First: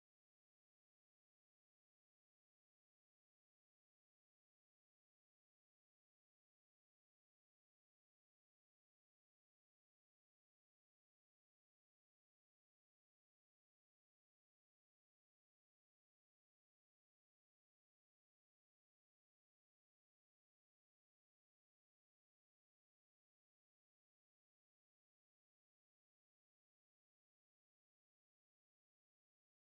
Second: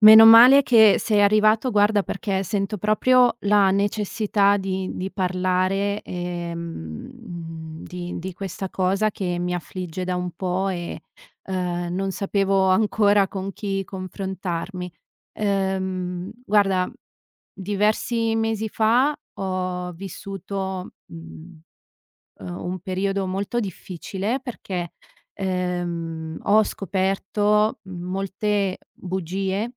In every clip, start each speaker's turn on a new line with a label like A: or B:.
A: Meno male che sei arrivato, guarda, perché sento proprio la necessità di parlare, di questa cosa che mi affligge da un po' e, non sapevo ancora con chi confrontarmi. Guarda, diversi mesi fa ho vissuto, mhmm un periodo molto difficile perché, ho scoperto molte bugie,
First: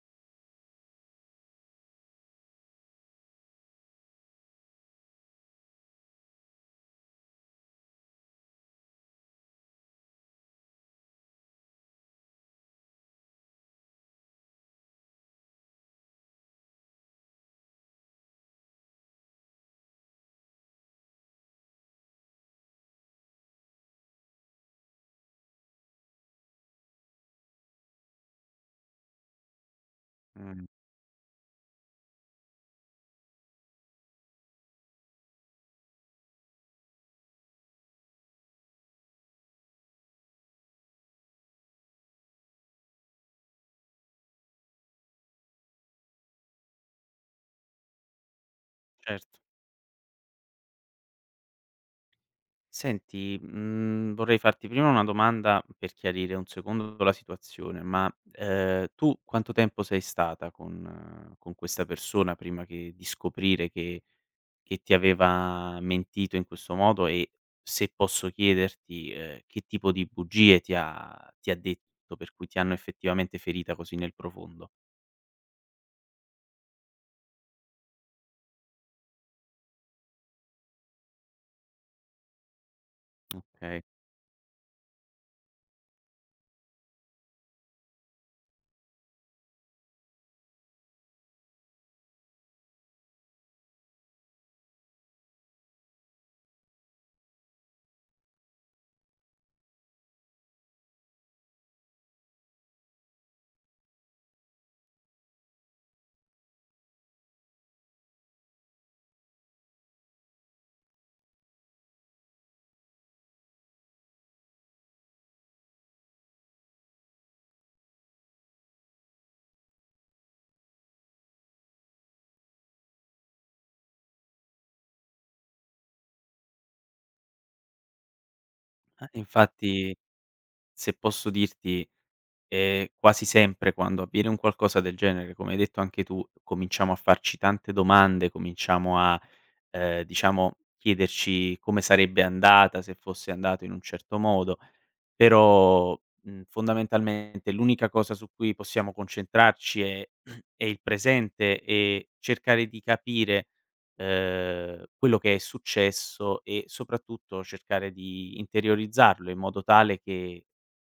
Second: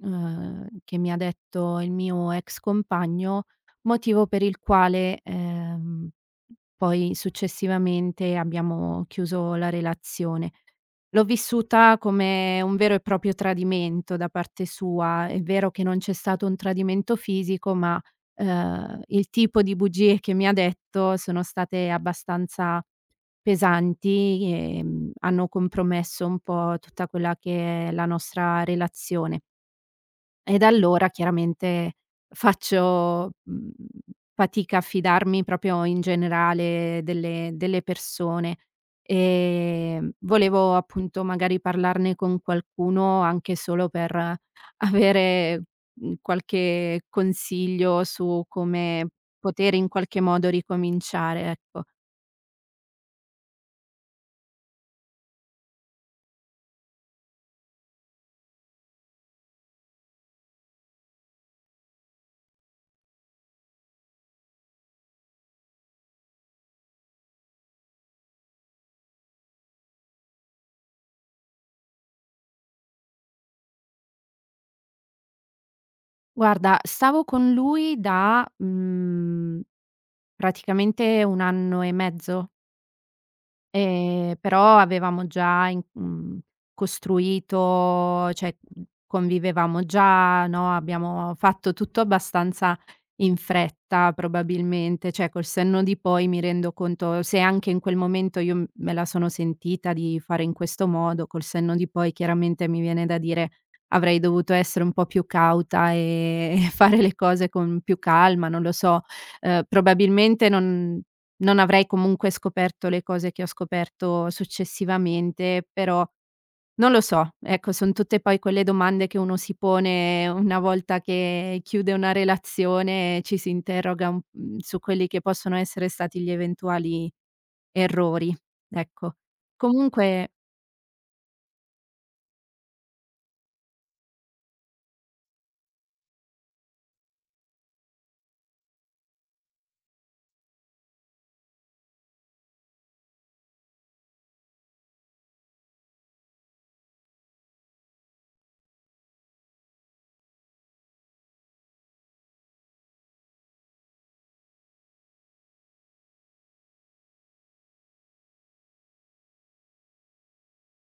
A: che mi ha detto il mio ex compagno, motivo per il quale, poi successivamente abbiamo chiuso la relazione. L'ho vissuta come un vero e proprio tradimento da parte sua. È vero che non c'è stato un tradimento fisico, ma il tipo di bugie che mi ha detto sono state abbastanza pesanti e, hanno compromesso un po' tutta quella che è la nostra relazione. E
B: Mh,
A: da allora chiaramente faccio, fatica a fidarmi proprio in generale delle persone. Volevo appunto magari parlarne con qualcuno anche solo per avere, qualche consiglio su come
B: certo.
A: poter in qualche modo ricominciare, ecco.
B: Senti, vorrei farti prima una domanda per chiarire un secondo la situazione, ma, tu quanto tempo sei stata con questa persona prima che di scoprire che ti aveva mentito in questo modo e, se posso chiederti, che tipo di bugie ti ha detto, per cui ti hanno effettivamente ferita così nel profondo?
A: Guarda, stavo con lui da, praticamente 1 anno e mezzo.
B: Okay.
A: Però avevamo già costruito, cioè, convivevamo già, no, abbiamo fatto tutto abbastanza in fretta probabilmente, cioè col senno di poi mi rendo conto se anche in quel momento io m me la sono sentita di fare in questo modo, col senno di poi chiaramente mi viene da dire: avrei dovuto essere un po' più cauta, e fare le cose con più calma, non lo so. Probabilmente non avrei comunque scoperto le cose che ho scoperto successivamente, però non lo so. Ecco, son tutte poi quelle domande che uno si pone una volta che chiude una relazione e ci si interroga un su quelli che possono essere stati gli eventuali errori, ecco.
B: Infatti.
A: Comunque
B: Se posso dirti, quasi sempre quando avviene un qualcosa del genere, come hai detto anche tu, cominciamo a farci tante domande, cominciamo a diciamo chiederci come sarebbe andata se fosse andato in un certo modo, però, fondamentalmente l'unica cosa su cui possiamo concentrarci è è il presente e cercare di capire, quello che è successo e soprattutto cercare di interiorizzarlo in modo tale che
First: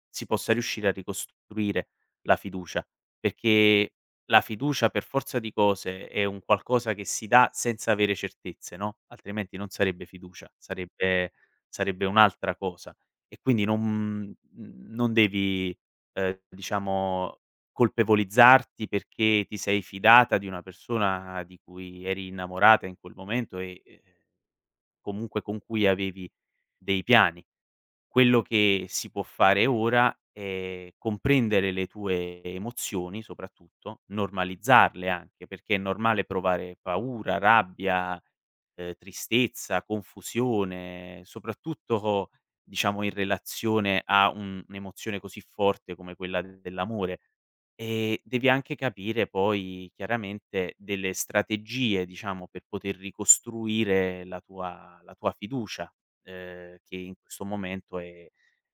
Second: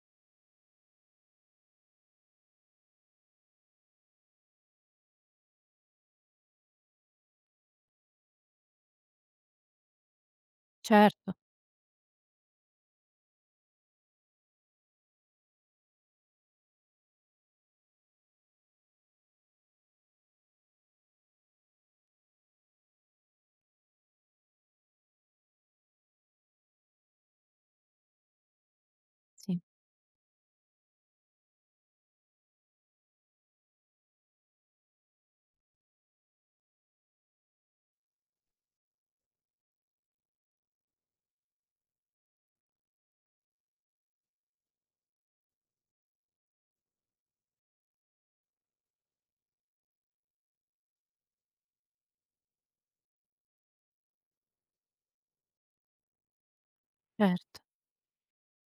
B: si possa riuscire a ricostruire la fiducia, perché la fiducia per forza di cose è un qualcosa che si dà senza avere certezze, no, altrimenti non sarebbe fiducia, sarebbe
A: certo,
B: sarebbe un'altra cosa e quindi non devi, diciamo colpevolizzarti perché ti sei fidata di una persona di cui eri innamorata in quel momento e, comunque con cui avevi dei piani. Quello che si può
A: sì,
B: fare ora è comprendere le tue emozioni soprattutto, normalizzarle anche, perché è normale provare paura, rabbia, tristezza, confusione, soprattutto diciamo in relazione a un'emozione così forte come quella dell'amore. E devi anche capire poi chiaramente delle strategie, diciamo, per poter ricostruire la tua fiducia, che in questo
A: certo.
B: momento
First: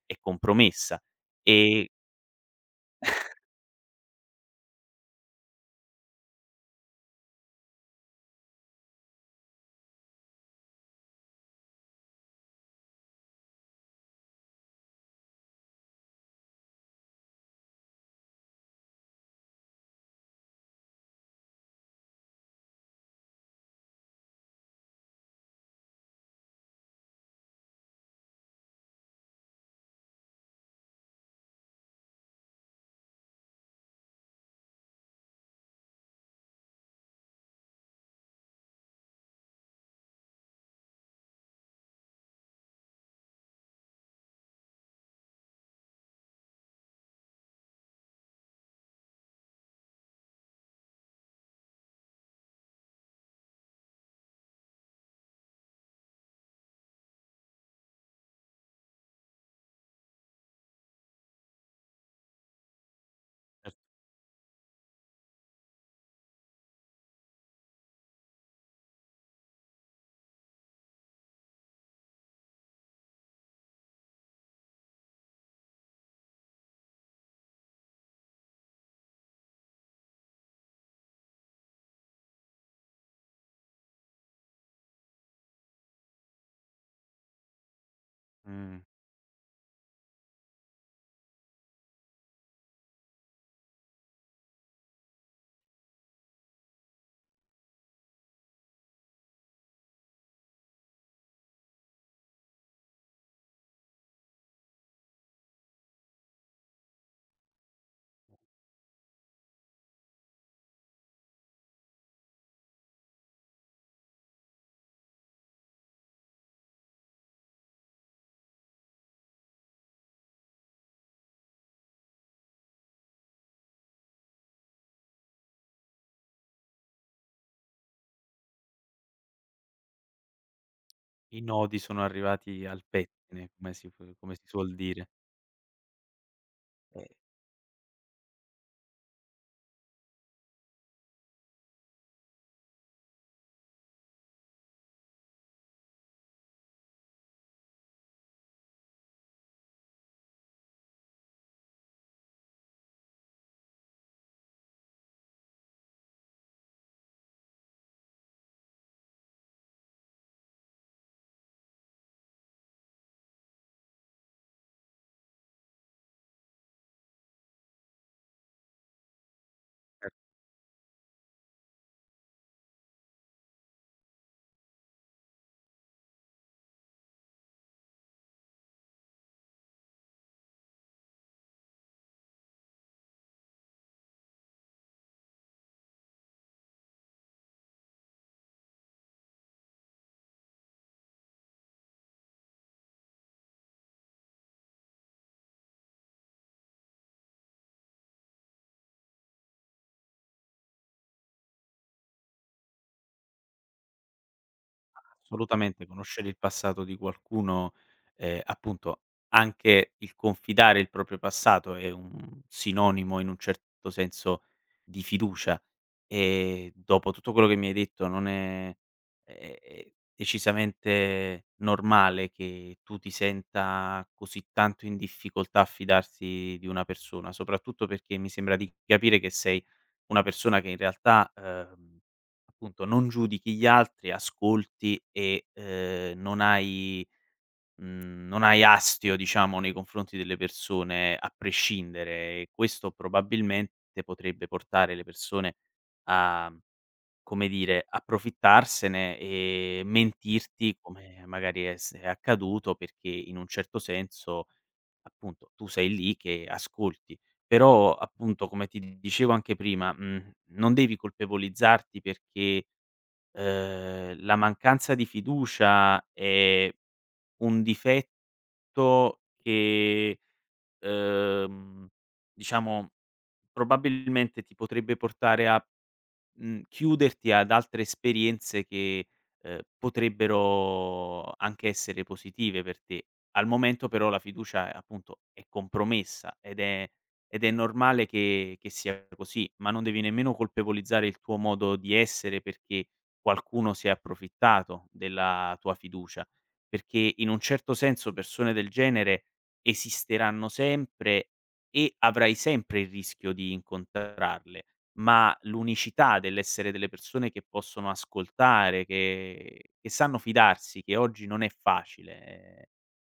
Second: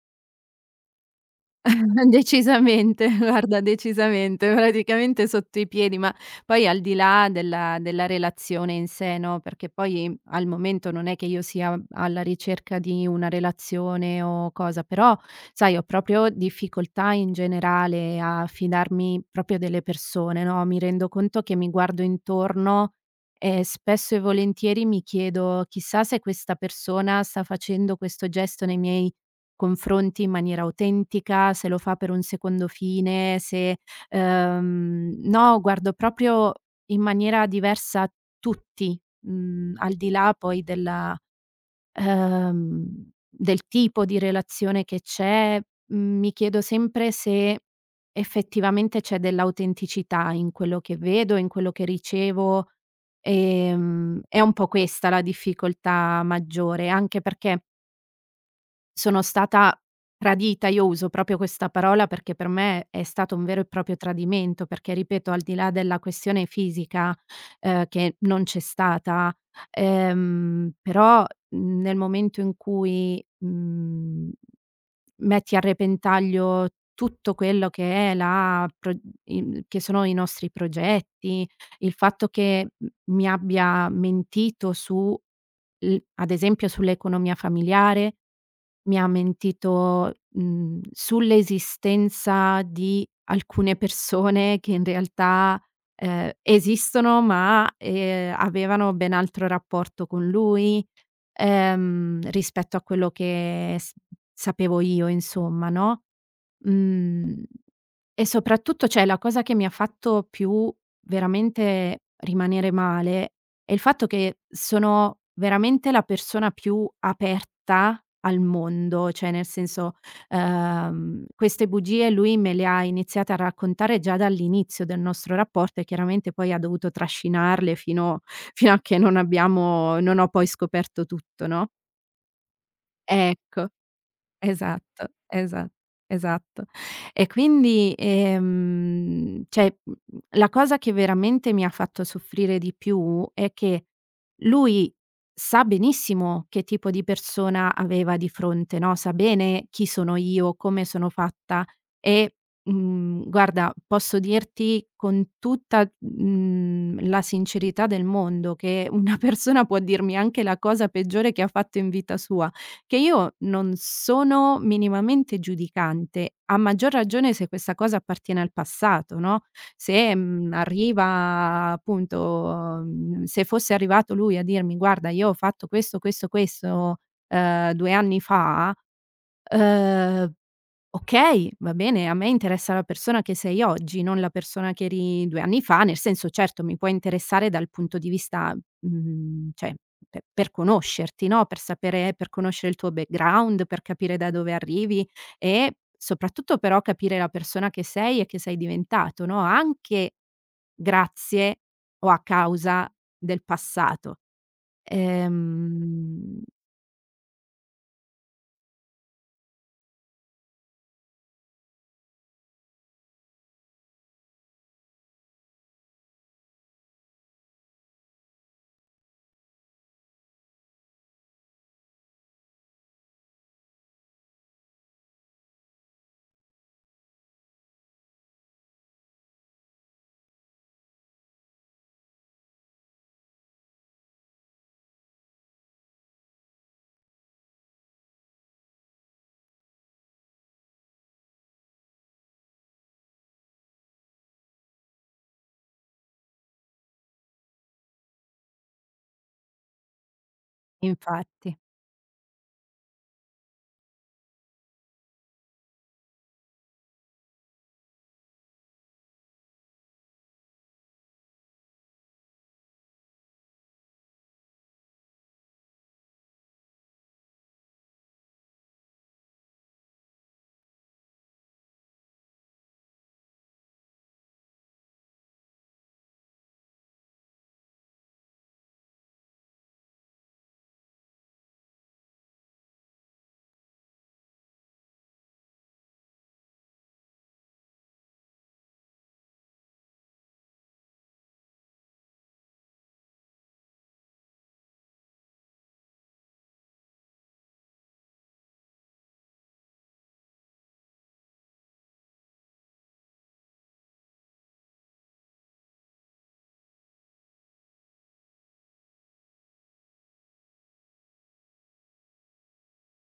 B: è compromessa. E
A: Decisamente, guarda, decisamente, praticamente sotto i piedi, ma poi al di là della relazione in sé, no, perché poi al momento non è che io sia alla ricerca di una relazione o cosa, però sai ho proprio difficoltà in generale a fidarmi proprio delle persone, no, mi rendo conto che mi guardo intorno e spesso e volentieri mi chiedo: "Chissà se questa persona sta facendo questo gesto nei miei confronti in maniera autentica, se lo fa per un secondo fine, se no, guardo proprio in maniera diversa tutti, al di là poi della del tipo di relazione che c'è. Mhmm, mi chiedo sempre se effettivamente c'è dell'autenticità in quello che vedo, in quello che ricevo. È un po' questa la difficoltà maggiore, anche perché sono stata tradita, io uso proprio questa parola perché per me è stato un vero e proprio tradimento, perché ripeto al di là della questione fisica, che non c'è stata, però nel momento in cui, mhmm metti a repentaglio tutto quello che è la pro i che sono i nostri progetti, il fatto che m mi abbia mentito su l ad esempio sull'economia familiare,
B: Mh,
A: mi ha mentito, sull'esistenza di alcune persone che in realtà, esistono, ma, avevano ben altro rapporto con lui. Rispetto a quello che s sapevo io insomma, no. Mhmm, e soprattutto, cioè, la cosa che mi ha fatto più veramente rimanere male è il fatto che sono veramente la persona più aperta al mondo, cioè nel senso, queste bugie lui me le ha iniziate a raccontare già dall'inizio del nostro rapporto e chiaramente poi ha dovuto trascinarle fino a che non abbiamo non ho poi scoperto
B: i
A: tutto, no,
B: nodi sono arrivati al pettine,
A: ecco.
B: come si f come si suol
A: Esatto,
B: dire.
A: esatto.
B: Eh,
A: E quindi, cioè, la cosa che veramente mi ha fatto soffrire di più è che lui sa benissimo che tipo di persona aveva di fronte, no, sa bene chi sono io, come sono fatta e, guarda, posso dirti con tutta, la sincerità del mondo che una persona può dirmi anche la cosa peggiore che ha fatto in vita sua. Che io non sono minimamente giudicante, a maggior ragione se questa cosa appartiene al passato, no, se, arriva appunto se fosse arrivato lui a dirmi: "Guarda, io ho fatto questo, questo, questo, 2 anni fa", ehm okay, va bene, a me interessa la persona che sei oggi, non la persona che eri 2 anni fa, nel senso certo mi può interessare dal punto di vista, cioè pe per conoscerti, no, per sapere per conoscere il tuo background, per capire da dove arrivi e soprattutto però capire la persona che sei e che sei diventato, no, anche grazie o a causa del passato.
B: assolutamente, conoscere il
A: Ehm,
B: passato di qualcuno, appunto anche il confidare il proprio passato è un sinonimo in un certo senso di fiducia. E dopo tutto quello che mi hai detto non è è decisamente normale che tu ti senta così tanto in difficoltà a fidarsi di una persona, soprattutto perché mi sembra di capire che sei una persona che in realtà, appunto, non giudichi gli altri, ascolti e, non hai non hai astio, diciamo, nei confronti delle persone a prescindere e questo probabilmente potrebbe portare le persone a, come dire, approfittarsene e mentirti come
A: infatti.
B: magari è accaduto perché in un certo senso, appunto, tu sei lì che ascolti. Però, appunto, come ti dicevo anche prima, non devi colpevolizzarti perché la mancanza di fiducia è un difetto che, ehm, diciamo probabilmente ti potrebbe portare a chiuderti ad altre esperienze che, potrebbero anche essere positive per te. Al momento però la fiducia, appunto, è compromessa ed è normale che sia così, ma non devi nemmeno colpevolizzare il tuo modo di essere perché qualcuno si è approfittato della tua fiducia, perché in un certo senso persone del genere esisteranno sempre e avrai sempre il rischio di incontrarle. Ma l'unicità dell'essere delle persone che possono ascoltare, che sanno fidarsi, che oggi non è facile,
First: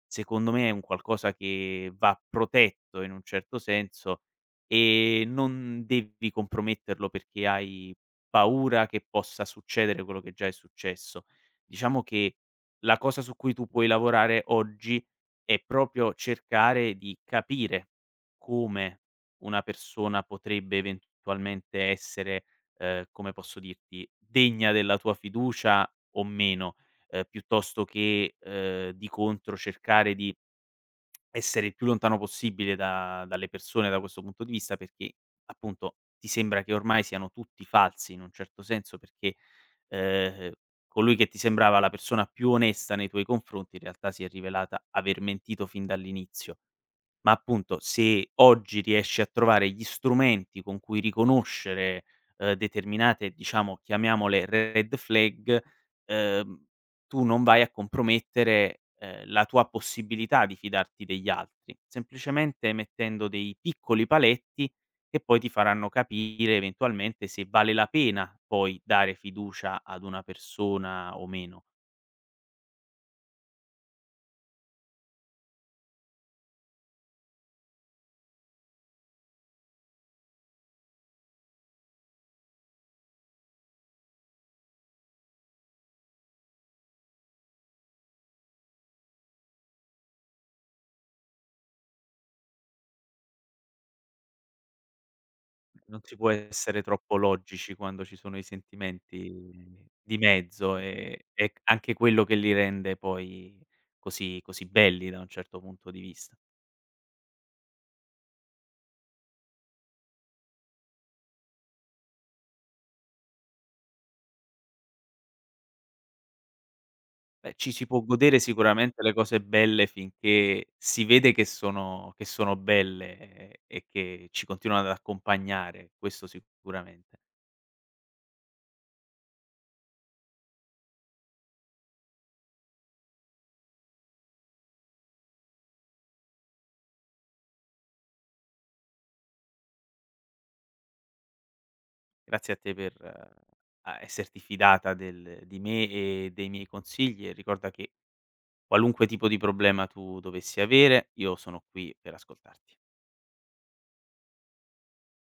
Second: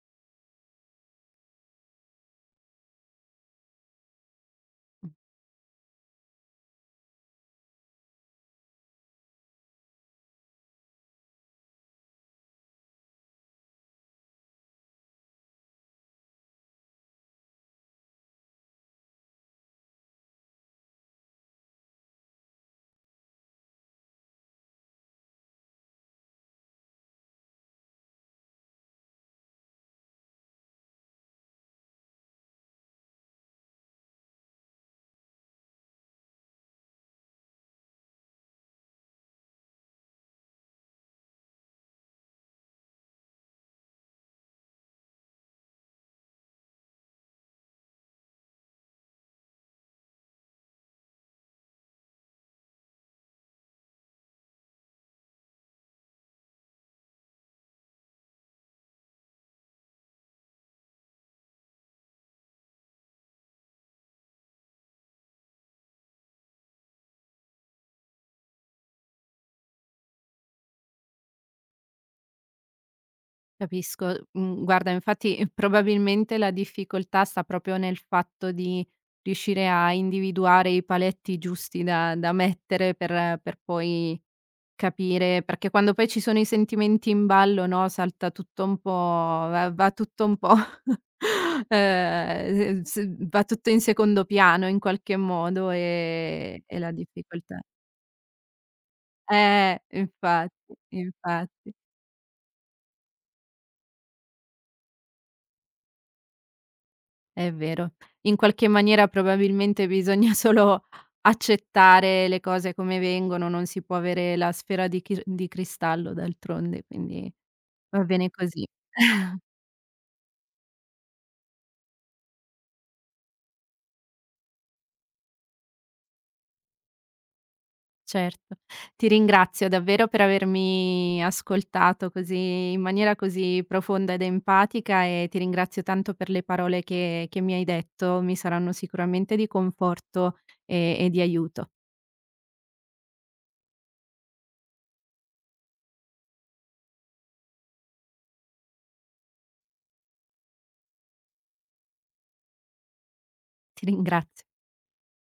B: secondo me è un qualcosa che va protetto in un certo senso e non devi comprometterlo perché hai paura che possa succedere quello che già è successo. Diciamo che la cosa su cui tu puoi lavorare oggi è proprio cercare di capire come una persona potrebbe eventualmente essere, come posso dirti, degna della tua fiducia o meno, piuttosto che, di contro cercare di essere il più lontano possibile da dalle persone da questo punto di vista, perché appunto ti sembra che ormai siano tutti falsi in un certo senso, perché, ehm, colui che ti sembrava la persona più onesta nei tuoi confronti in realtà si è rivelata aver mentito fin dall'inizio, ma appunto se oggi riesci a trovare gli strumenti con cui riconoscere, determinate diciamo, chiamiamole red flag, ehm, tu non vai a compromettere, la tua possibilità di fidarti degli altri, semplicemente mettendo dei piccoli paletti che poi ti faranno capire eventualmente se vale la pena poi dare fiducia ad una persona o meno.
A: Capisco. Mhmm, guarda infatti, probabilmente la difficoltà sta proprio nel fatto di riuscire a individuare i paletti giusti da mettere per poi capire, perché quando poi ci sono i sentimenti in ballo, no, salta tutto un po', va tutto un po' s s va tutto in secondo piano in qualche modo,
B: Non si può
A: e
B: essere
A: la
B: troppo
A: difficoltà
B: logici quando ci sono i sentimenti di
A: infatti,
B: mezzo, è c
A: infatti.
B: anche quello che li rende poi così belli da un certo punto di vista.
A: È vero. In qualche maniera probabilmente bisogna solo accettare le cose come vengono, non si può avere la sfera di chi di cristallo d'altronde, quindi
B: Beh, ci si può
A: va bene
B: godere
A: così,
B: sicuramente le cose belle finché si vede che sono belle e che ci continuano ad accompagnare, questo sicuramente.
A: certo. Ti ringrazio davvero per avermi ascoltato così, in maniera così profonda ed empatica, e ti ringrazio tanto per le parole che mi hai detto, mi saranno sicuramente di conforto e di aiuto.
B: Grazie a te per a esserti fidata del di me e dei miei consigli e ricorda che qualunque tipo di problema tu dovessi avere, io sono qui per ascoltarti.
A: Ti ringrazio.